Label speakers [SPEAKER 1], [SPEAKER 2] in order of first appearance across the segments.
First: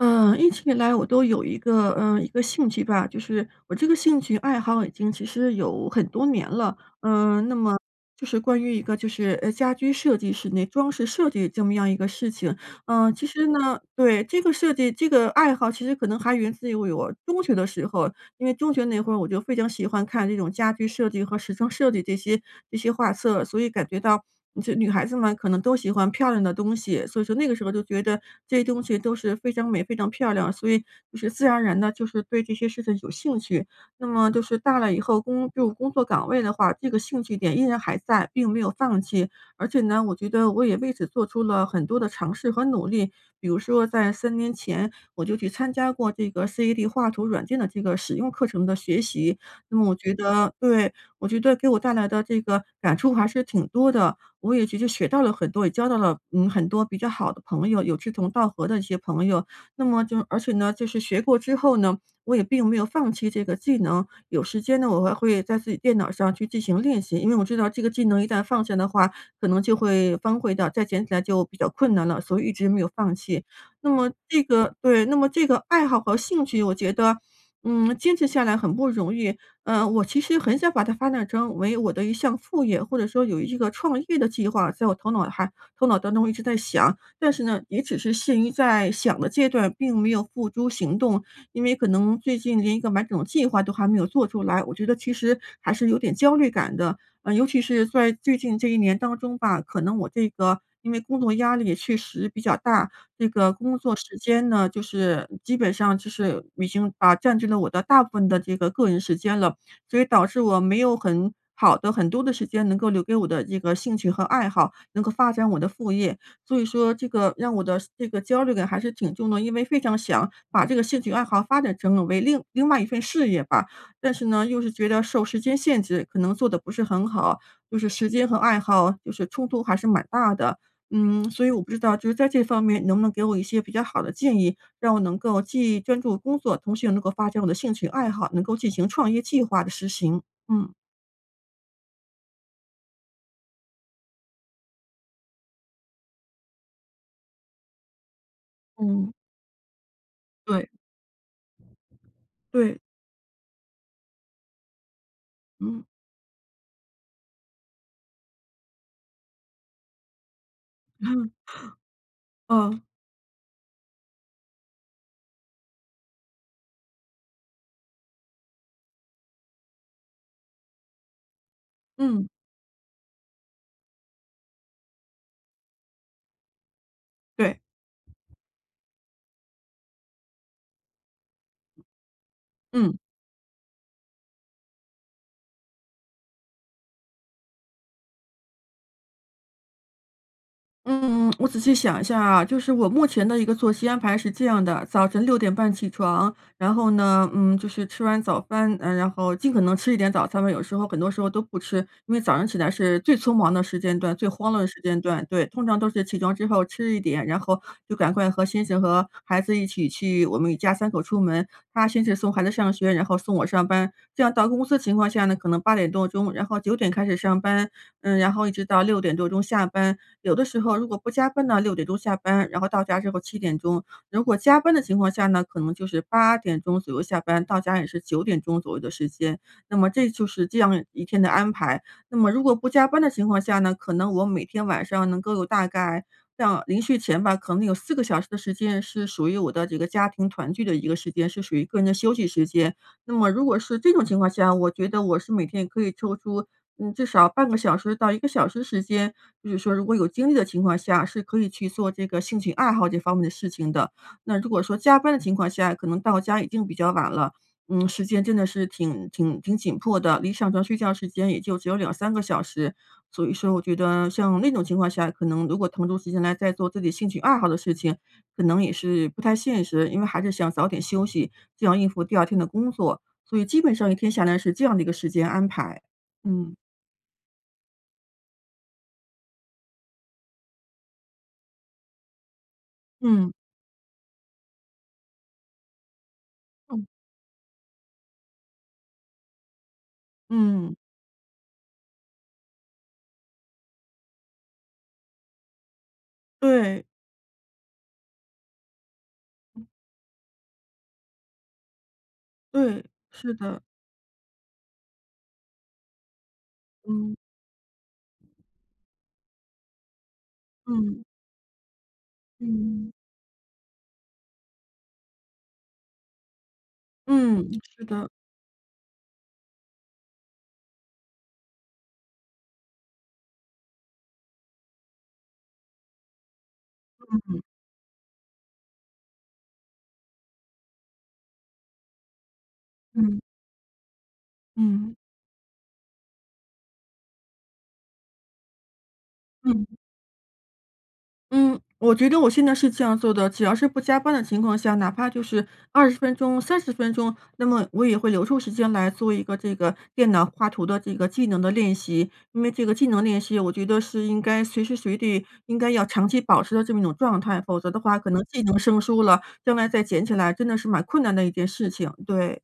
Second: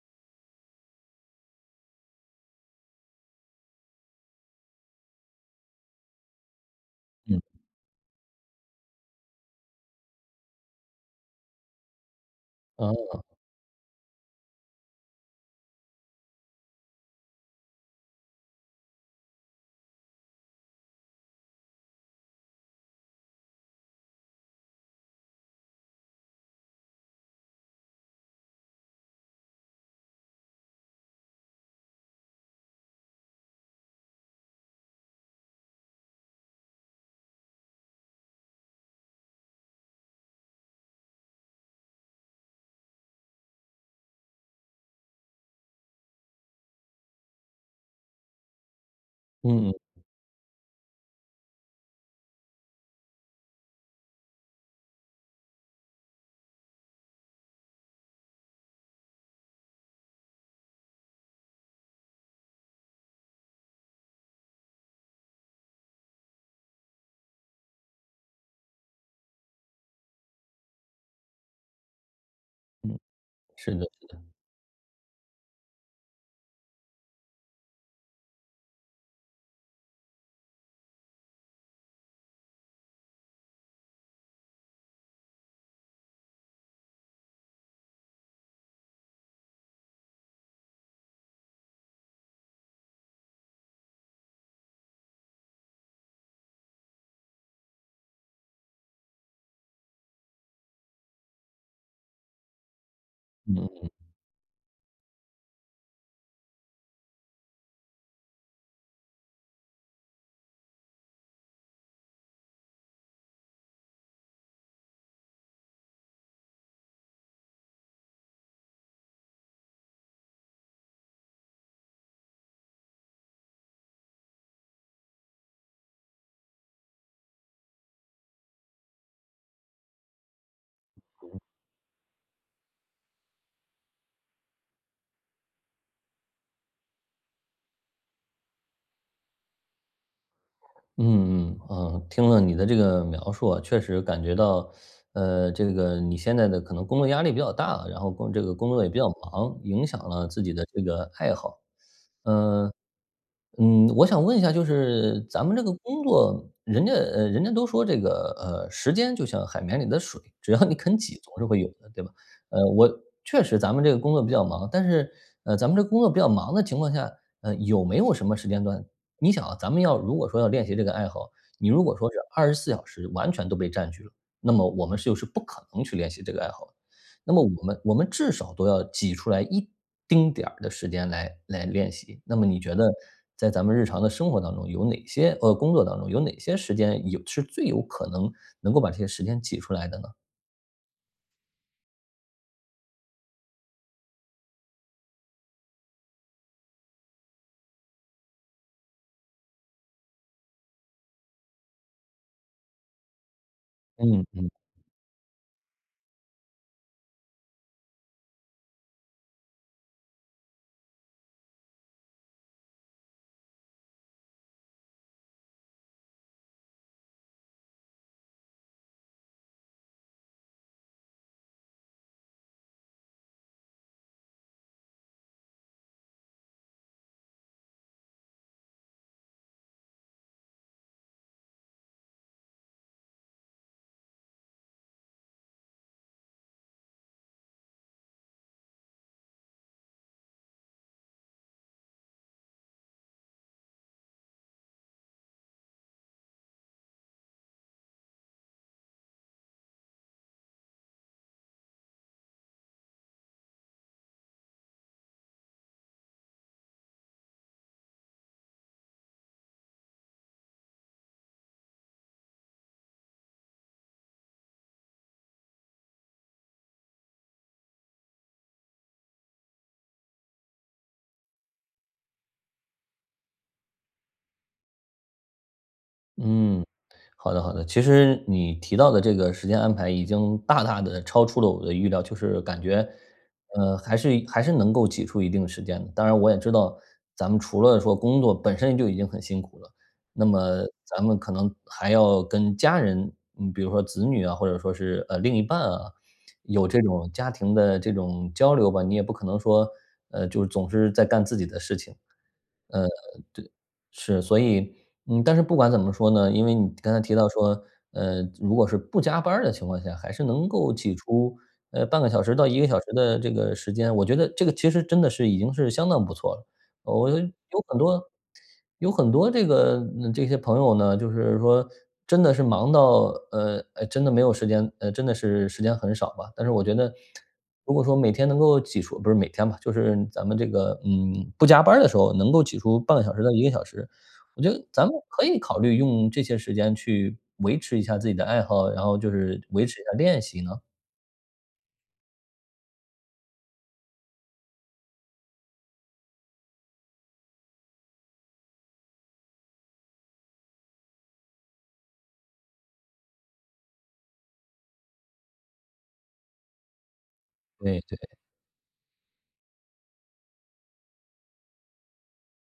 [SPEAKER 1] 嗯，一直以来我都有一个呃，一个兴趣吧，就是我这个兴趣爱好已经其实有很多年了，
[SPEAKER 2] 嗯。
[SPEAKER 1] 嗯，那么就是关于一个就是呃，家居设计、室内装饰设计这么样一个事情。呃，
[SPEAKER 2] 嗯。
[SPEAKER 1] 其实呢对，这个设计这个爱好，其实可能还源自于我中学的时候，因为中学那会儿我就非常喜欢看这种家居设计和时装设计这些这些画册。所以感觉到这女孩子嘛，可能都喜欢漂亮的东西，所以说那个时候就觉得，这些东西都是非常美、非常漂亮，所以就是自然而然的，就是对这些事情有兴趣。那么就是大了以后工就工作岗位的话，这个兴趣点依然还在，并没有放弃。而且呢，我觉得我也为此做出了很多的尝试和努力，比如说在3年前，我就去参加过这个 CAD 画图软件的这个使用课程的学习。
[SPEAKER 2] 嗯。
[SPEAKER 1] 那么我觉得对，我觉得给我带来的这个感触还是挺多的。我也其实学到了很多，也交到了嗯，很多比较好的朋友，有志同道合的一些朋友。那么就而且呢，就是学过之后呢，我也并没有放弃这个技能，有时间呢，我还会在自己电脑上去进行练习。因为我知道这个技能一旦放下的话，可能就会荒废掉，再捡起来就比较困难了，所以一直没有
[SPEAKER 2] 嗯，
[SPEAKER 1] 放弃。
[SPEAKER 2] 是的
[SPEAKER 1] 那
[SPEAKER 2] 是
[SPEAKER 1] 么
[SPEAKER 2] 的。
[SPEAKER 1] 这个对，那么这个爱好和兴趣，我觉得，嗯，坚持下来很不容易，呃，我其实很想把它发展成为我的一项副业，或者说有一个创业的计划在我头脑还头脑当中一直在想。但是呢，也只是限于在想的阶段，并没有付诸行动。因为可能最近连一个完整的计划都还没有做出来，我觉得其实还是有点焦虑感的。啊，尤其是在最近这1年当中吧，可能我这个因为工作压力确实比较大，这个工
[SPEAKER 2] 嗯。
[SPEAKER 1] 作时间呢，就是基本上就是已经把占据了我的大部分的这个个人时间了。所以导致我没有很好的很多的时间，能够留给我的这个兴趣和爱好，能够发展我的副业，所以说这个让我的这个焦虑感还是挺重的。因为非常想把这个兴趣爱好发展成了为另另外一份事业吧，但是呢，又是觉得受时间限制，可能做得不是很好，就是时间和爱好，就是冲突还是蛮大的。嗯，
[SPEAKER 2] 嗯。
[SPEAKER 1] 所以我不知道就是在这方面能不能给我一些比较好的建议，让我能够既专注工作，同时又能够发展我的兴趣爱好，能够进行创业计划的实行，嗯。
[SPEAKER 2] 嗯，呃，听了你的这个描述啊，确实感觉到，呃，这个你现在的可能工作压力比较大，然后工这个工作也比较
[SPEAKER 1] 嗯。
[SPEAKER 2] 忙，影响了自己的
[SPEAKER 1] 对。
[SPEAKER 2] 这个爱好。呃，
[SPEAKER 1] 对。
[SPEAKER 2] 嗯，我想问一下就是咱们这个
[SPEAKER 1] 嗯。
[SPEAKER 2] 工作，人家呃，人家都说这个，呃：“时间就像海绵里的水，只要你肯挤 总是会有的。”对吧？呃，
[SPEAKER 1] 嗯。
[SPEAKER 2] 我确实咱们这个工作比较忙，但是，呃，咱们这个工作比较忙的情况下，呃，有没有什么时间段你想啊，咱们要如果说要练习这个爱好，你如果说是
[SPEAKER 1] 嗯。
[SPEAKER 2] 24小时完全都被占据了，那么我们是就是不可能去练习这个爱好的。那么
[SPEAKER 1] 对。
[SPEAKER 2] 我们我们至少都要挤出来一丁点儿的时间来来练习，那么你觉得
[SPEAKER 1] 嗯。
[SPEAKER 2] 在咱们日常的生活当中，有哪些呃，工作当中，有哪些时间，有是最有可能，能够把这些时间挤出来的呢？
[SPEAKER 1] 嗯，我仔细想一下啊，就是我目前的一个作息安排是这样的。早晨6:30起床，然后呢，嗯，就是吃完早饭，然后尽可能吃一点早餐吧，有时候很多时候都不吃，因为早上起来是最匆忙的时间段、
[SPEAKER 2] 嗯
[SPEAKER 1] 最
[SPEAKER 2] 嗯。
[SPEAKER 1] 慌乱的时间段，对。通常都是起床之后吃一点，然后就赶快和先生和孩子一起去，我们一家3口出门。他先是送孩子上学，然后送我上班。这样到公司的情况下呢，可能8点多钟，然后9点开始上班。嗯，然后一直到6点多钟下班，有的时候如果不加班呢，6点钟下班，然后到家之后7点钟。如果加班的情况下呢，可能就是8点钟左右下班，到家也是9点钟左右的时间。那么这就是这样一天的安排。那么如果不加班的情况下呢，可能我每天晚上能够有大概像临睡前吧，可能有4个小时的时间是属于我的这个家庭团聚的一个时间，是属于个人的休息时间。那么如果是这种情况下，我觉得我是每天可以抽出，嗯，至少半个小时到1个小时的时间，就是说如果有精力的情况下，是可以去做这个兴趣爱好这方面的事情的。那如果说加班的情况下，可能到家已经比较晚了，嗯，时间真的是挺挺挺紧迫的，离上床睡觉时间也就只有2-3个小时。所以说我觉得像那种情况下，可能如果腾出时间来再做自己兴趣爱好的事情，可能也是不太现实，因为还是想早点休息，这样应付第2天的工作。所以基本上一天下来是这样的一个时间安排，嗯。
[SPEAKER 2] 嗯，好的好的，其实你提到的这个时间安排已经大大地超出了我的预料，就是感觉，
[SPEAKER 1] 嗯。
[SPEAKER 2] 呃，还是一还是能够挤出一定的时间的。当然我也知道，
[SPEAKER 1] 哦。
[SPEAKER 2] 咱们除了说工作本身就已经很辛苦了，那么
[SPEAKER 1] 嗯。
[SPEAKER 2] 咱们可能还要跟家人，嗯，比如说子女啊，或者说是，呃，另一半啊，有这
[SPEAKER 1] 对。
[SPEAKER 2] 种家庭的这种交流吧，你也不可能说，
[SPEAKER 1] 嗯。
[SPEAKER 2] 呃，就是总是在干自己的事情。
[SPEAKER 1] 对，
[SPEAKER 2] 呃，
[SPEAKER 1] 是
[SPEAKER 2] 对，
[SPEAKER 1] 的。
[SPEAKER 2] 是，所以嗯，但是不管怎么说呢，因为你刚才提
[SPEAKER 1] 嗯。
[SPEAKER 2] 到说，呃，如果是不加班儿的情况下，还是能够挤
[SPEAKER 1] 嗯。
[SPEAKER 2] 出，呃，半个小时到1个小时
[SPEAKER 1] 嗯。
[SPEAKER 2] 的这个时间，我觉得这个其实真的是已经是相当不错了。我有
[SPEAKER 1] 嗯，
[SPEAKER 2] 很
[SPEAKER 1] 是
[SPEAKER 2] 多
[SPEAKER 1] 的。
[SPEAKER 2] 有很多这个这些朋友呢，就是说真的是忙到，呃，呃真的没有时间，呃，真的是时间很少吧。但是我觉得
[SPEAKER 1] 嗯。
[SPEAKER 2] 如果说每天能够挤出不是每天吧，就是咱们这个，嗯，不加班儿的时候能够挤出半个小
[SPEAKER 1] 嗯。
[SPEAKER 2] 时到1个小时，我觉得咱们
[SPEAKER 1] 嗯。
[SPEAKER 2] 可以考虑用这些时间去维持一下自己的爱好，然后就是维
[SPEAKER 1] 嗯。
[SPEAKER 2] 持一下练习呢。
[SPEAKER 1] 嗯，我觉得我现在是这样做的。只要是不加班的情况下哪怕就是20分钟、30分钟，那么我也会留出时间来做一个这个电脑画图的这个技能的练习。因为这个技能练习我觉得是应该随时随地应该要长期保持的这么一种状态。否则
[SPEAKER 2] 对
[SPEAKER 1] 的
[SPEAKER 2] 对。
[SPEAKER 1] 话，可能技能生疏了，将来再捡起来真的是蛮困难的一件事情，对。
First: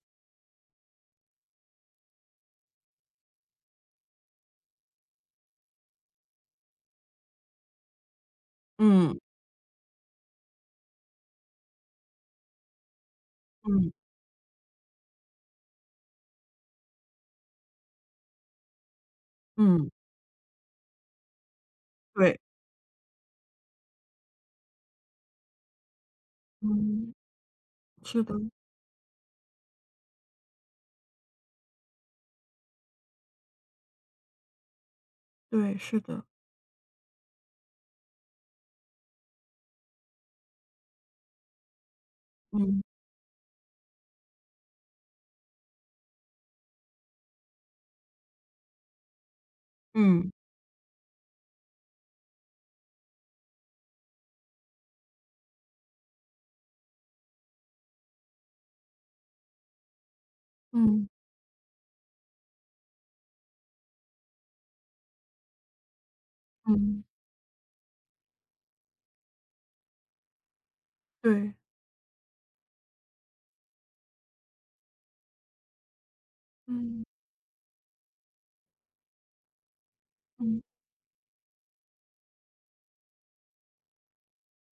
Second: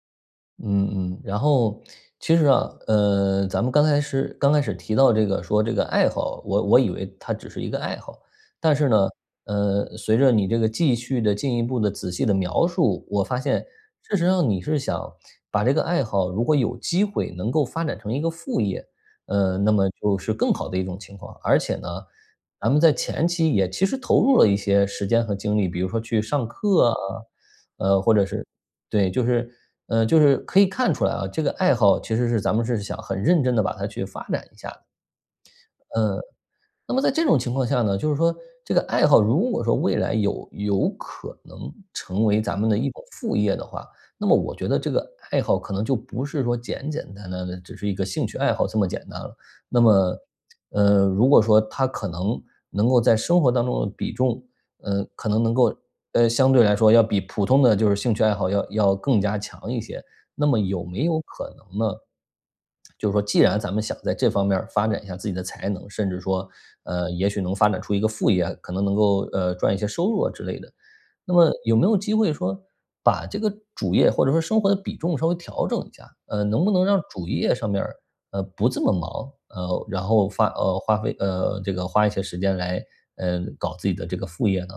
[SPEAKER 2] 嗯嗯，然后，其实啊，呃，咱们刚开始刚开始提到这个说这个爱好，我我以为它只是一个爱好。但是呢，
[SPEAKER 1] 嗯。
[SPEAKER 2] 呃，随着你这个继续地进一步地仔细的描述，我发现
[SPEAKER 1] 嗯。
[SPEAKER 2] 事实上你是想把这个爱好，如果有机会能够发展成一个副业。呃，那么
[SPEAKER 1] 嗯。
[SPEAKER 2] 就是更好的一种情况。而且呢，
[SPEAKER 1] 对。
[SPEAKER 2] 咱们在前期也其实投入了一些时间和精力。比如说去上课啊，
[SPEAKER 1] 嗯。
[SPEAKER 2] 呃，或
[SPEAKER 1] 是
[SPEAKER 2] 者
[SPEAKER 1] 的。
[SPEAKER 2] 是对，就是，呃，就是可以看出来啊，这个爱好其实是咱们是想很认真地把它去发展一下的。
[SPEAKER 1] 对，是
[SPEAKER 2] 呃，
[SPEAKER 1] 的。
[SPEAKER 2] 那么在这种情况下呢就是说这个爱好如果说未来有有可能成为咱们的
[SPEAKER 1] 嗯。
[SPEAKER 2] 一种副业的话，那么我觉得这个爱好可能就不是说简简单单的只是一个兴趣爱好这么简单了。那么，
[SPEAKER 1] 嗯。
[SPEAKER 2] 呃，如果说它可能能够在生活当中的比重，呃，可能能够，呃，相对来说要比普通的就是兴趣爱好要要更加强一些。那么有没
[SPEAKER 1] 嗯。
[SPEAKER 2] 有可能呢，就是说既然咱们想在这方面儿发展一下自己的才能，甚至说，
[SPEAKER 1] 嗯。
[SPEAKER 2] 呃，也许能发展出一个副业，可能能够，呃，赚一些收入啊之类的，那么
[SPEAKER 1] 对。
[SPEAKER 2] 有没有机会说把这个主业或者说生活的比重稍微调整一下，呃，能不能让
[SPEAKER 1] 嗯。
[SPEAKER 2] 主业上面儿，呃，不这么忙，呃，然后花
[SPEAKER 1] 嗯。
[SPEAKER 2] 呃花费，呃，这个花一些时间来，呃，搞自己的这个副业呢？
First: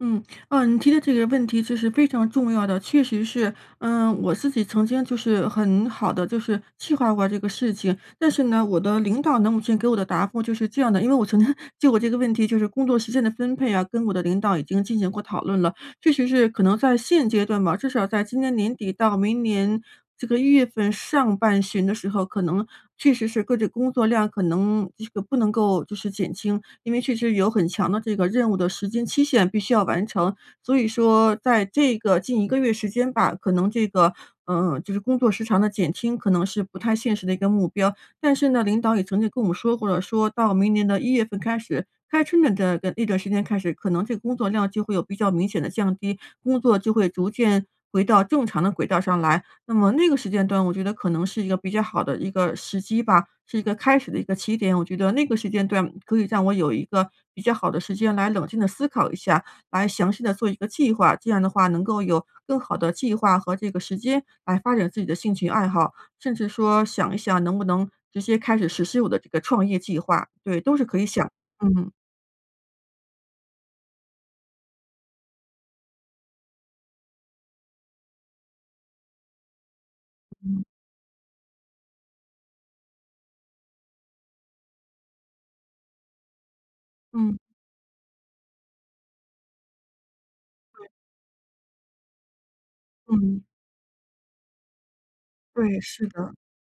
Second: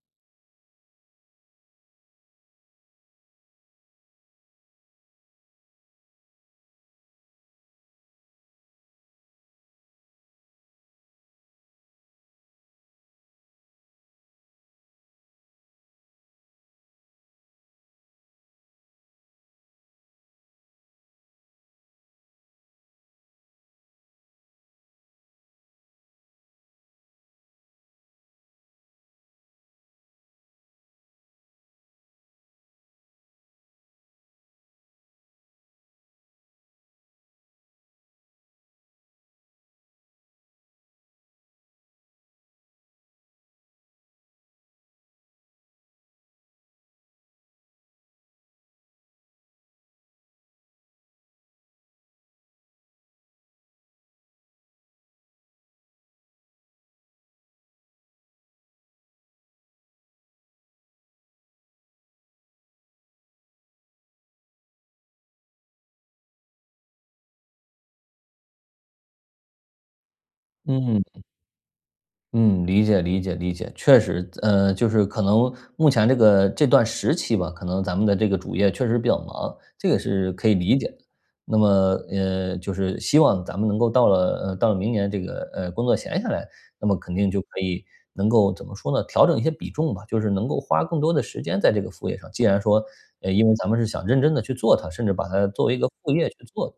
[SPEAKER 1] 嗯，嗯，你提的这个问题就是非常重要的，确实是。呃，我自己曾经就是很好的，就是计划过这个事情，但是呢，我的领导呢，目前给我的答复就是这样的，因为我曾经就我这个问题，就是工作时间的分配啊，跟我的领导已经进行过讨论了，确实是可能在现阶段吧，至少在今年年底到明年这个一月份上半旬的时候，可能，确实是个这工作量可能这个不能够就是减轻，因为确实有很强的这个任务的时间期限必须要完成。所以说在这个近1个月时间吧，可能这个，呃，就是工作时长的减轻可能是不太现实的一个目标。但是呢，领导也曾经跟我们说过了，说到明年的一月份开始，开春了的的那段时间开始，可能这工作量就会有比较明显的降低，工作就会逐渐回到正常的轨道上来。那么那个时间段我觉得可能是一个比较好的一个时机吧，是一个开始的一个起点，我觉得那个时间段可以让我有一个比较好的时间来冷静地思考一下，来详细地做一个计划，这样的话能够有更好的计划和这个时间来发展自己的兴趣爱好，甚至说想一想能不能直接开始实施我的这个创业计划。对，都是可以
[SPEAKER 2] 嗯。
[SPEAKER 1] 想，嗯。
[SPEAKER 2] 嗯，理解理解理解。确实，自呃，就是可能目前这个这段时期吧，可能咱们的这个主业确实比较忙，这个是可以
[SPEAKER 1] 嗯。
[SPEAKER 2] 理解的。那么，呃，就是希望咱们能够到了，嗯，到了明年这个，呃，工作闲下来，那么肯定就
[SPEAKER 1] 嗯。
[SPEAKER 2] 可以能够怎么说呢，调整一些比重吧，就是能够花
[SPEAKER 1] 对。
[SPEAKER 2] 更多的时间在这个副业上，既然说，呃，
[SPEAKER 1] 嗯。
[SPEAKER 2] 因为咱们是想认真地去做它，甚至把它作为一
[SPEAKER 1] 对，
[SPEAKER 2] 个
[SPEAKER 1] 是
[SPEAKER 2] 副业
[SPEAKER 1] 的。
[SPEAKER 2] 去做。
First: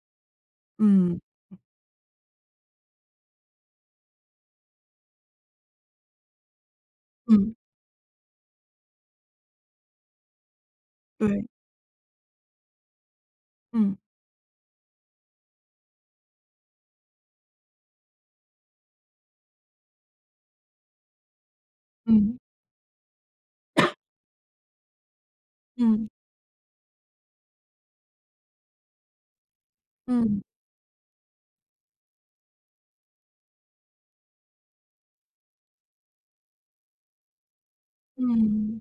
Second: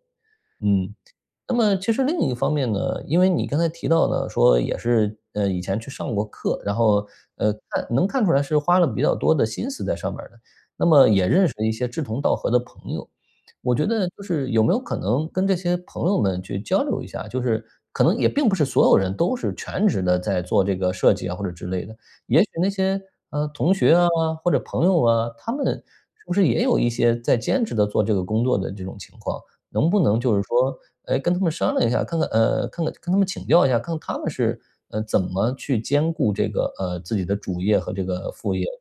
[SPEAKER 2] 嗯，
[SPEAKER 1] 嗯。
[SPEAKER 2] 那么其实另一方面呢，因为你刚才提到的说也是，嗯，以前去上过课，然后，呃，
[SPEAKER 1] 嗯。
[SPEAKER 2] 看能看出来是花了比较多的心思在上面儿的，那么也
[SPEAKER 1] 对。
[SPEAKER 2] 认识了一些志同道合的朋友。我觉
[SPEAKER 1] 嗯。
[SPEAKER 2] 得就是有没有可能跟这些朋友们去交流一下，就是可能也并不是所有人都是全职地在做这个设计啊或者之类的，
[SPEAKER 1] 嗯。
[SPEAKER 2] 也许那些，呃，同学 啊、或者朋友啊，他们
[SPEAKER 1] 嗯。
[SPEAKER 2] 是不是也有一些在兼职地做这个工作的这种情况？能不能就是
[SPEAKER 1] 嗯。
[SPEAKER 2] 说，哎，跟他们商量一下，看看呃，看看跟他们请教一下，看看他们是，呃，怎么去兼顾这个，呃，自己的主业和这个副业。
[SPEAKER 1] 嗯，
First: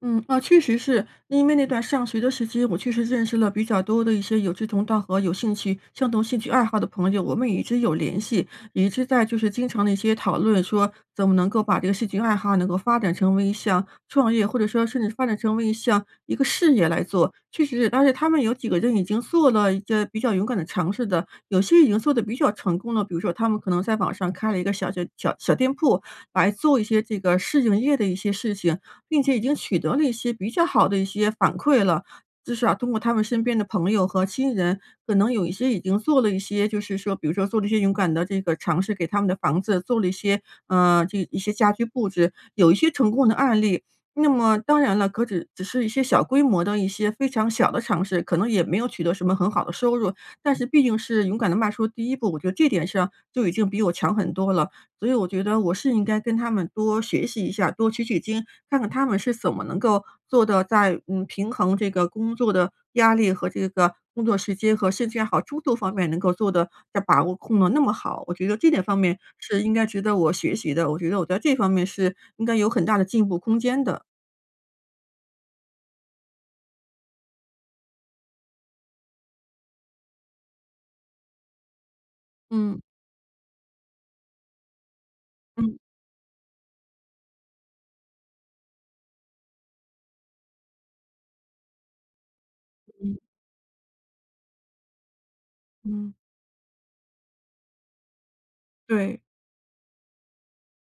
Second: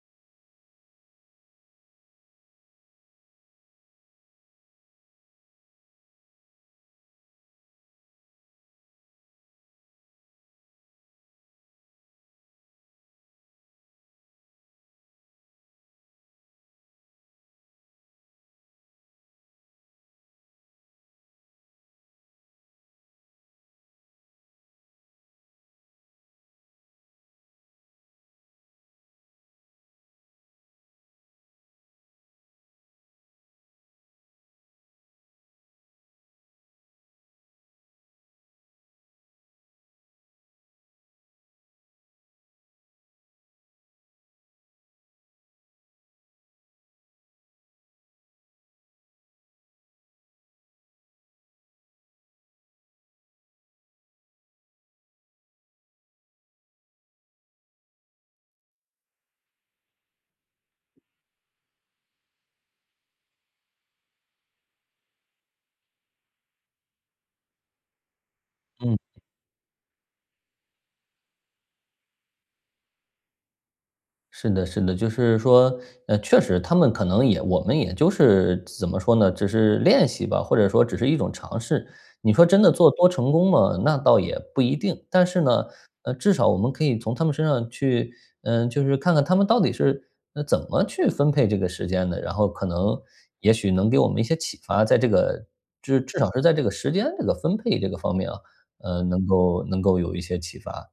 [SPEAKER 1] 嗯，啊，确实是，因为那段上学的时期，我确实认识了比较多的一些有志同道合、有兴趣相同兴趣爱好的朋友，我们也一直有联系，也一直在就是经常地一些讨论说，怎么能够把这个兴趣爱好能够发展成为一项创业，或者说甚至发展成为一项一个事业来做，确实是但是他们有几个人已经做了一个比较勇敢的尝试的，有些已经做得比较成功的，比如说他们可能在网上开了一个小小小小店铺，来做一些这个试营业的一些事情，并且已经取得了一些比较好的一些反馈了。至少通过他们身边的朋友和亲人，可能有一些已经做了一些就是说比如说做了一些勇敢的这个尝试，给他们的房子做了一些，呃，这一些家居布置，有一些成功的案例。那么当然了，可只只是一些小规模的一些非常小的尝试，可能也没有取得什么很好的收入，但是毕竟是勇敢地迈出第一步，我觉得这点上就已经比我强很多了，所以我觉得我是应该跟他们多学习一下，多取取经，看看他们是怎么能够做到在，呃，平衡这个工作的压力和这个工作时间和兴趣爱好，诸多方面能够做得在把握控得那么好。我觉得这点方
[SPEAKER 2] 嗯。
[SPEAKER 1] 面是应该值得我学习的，我觉得我在这一方面是应该有很大的进步空间的。
[SPEAKER 2] 是的是的，就是说，呃，确实他们可能也我们也就是怎么说呢，就是练习吧，或者说只是一种尝试。你说真的
[SPEAKER 1] 嗯。
[SPEAKER 2] 做多成功吗，那倒也不一定。但是呢，
[SPEAKER 1] 嗯。
[SPEAKER 2] 呃，至少我们可以从他们身上去，嗯，就是看看他们到底是，嗯，怎么去分配这个时间的，然后可能，
[SPEAKER 1] 嗯。
[SPEAKER 2] 也许能给我们一些启发，在这个就是
[SPEAKER 1] 嗯。
[SPEAKER 2] 至少是在这个时间这个分配这个方面啊，嗯，
[SPEAKER 1] 对。
[SPEAKER 2] 能够能够有一些启发。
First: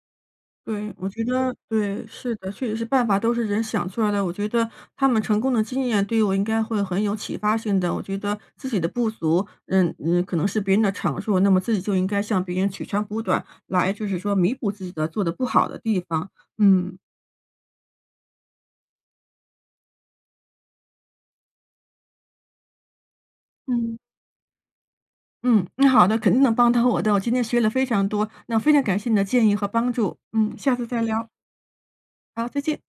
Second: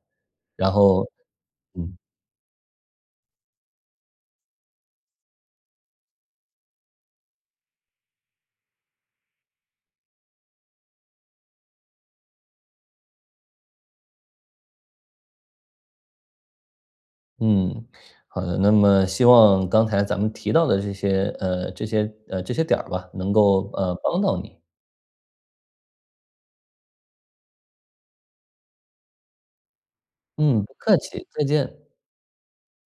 [SPEAKER 2] 然
[SPEAKER 1] 对，
[SPEAKER 2] 后
[SPEAKER 1] 我觉得
[SPEAKER 2] 嗯。
[SPEAKER 1] 对，是的，确实是办法都是人想出来的。我觉得，他们成功的经验对于我应该会很有启发性的，我觉得自己的不足，嗯嗯，可能是别人的长处，那么自己就应该向别人取长补短，来就是说弥补自己的做得不好的地方。嗯。
[SPEAKER 2] 嗯，好的。那么希望刚才咱们提到的这些，呃这些，呃这些点儿吧，能够，呃，
[SPEAKER 1] 嗯。
[SPEAKER 2] 帮到你。
[SPEAKER 1] 嗯，那好的，肯定能帮到我的，我今天学了非常多。那非常感谢你的建议和帮助。嗯，
[SPEAKER 2] 嗯，不
[SPEAKER 1] 下次
[SPEAKER 2] 客
[SPEAKER 1] 再
[SPEAKER 2] 气，
[SPEAKER 1] 聊。
[SPEAKER 2] 再见。
[SPEAKER 1] 好，再见。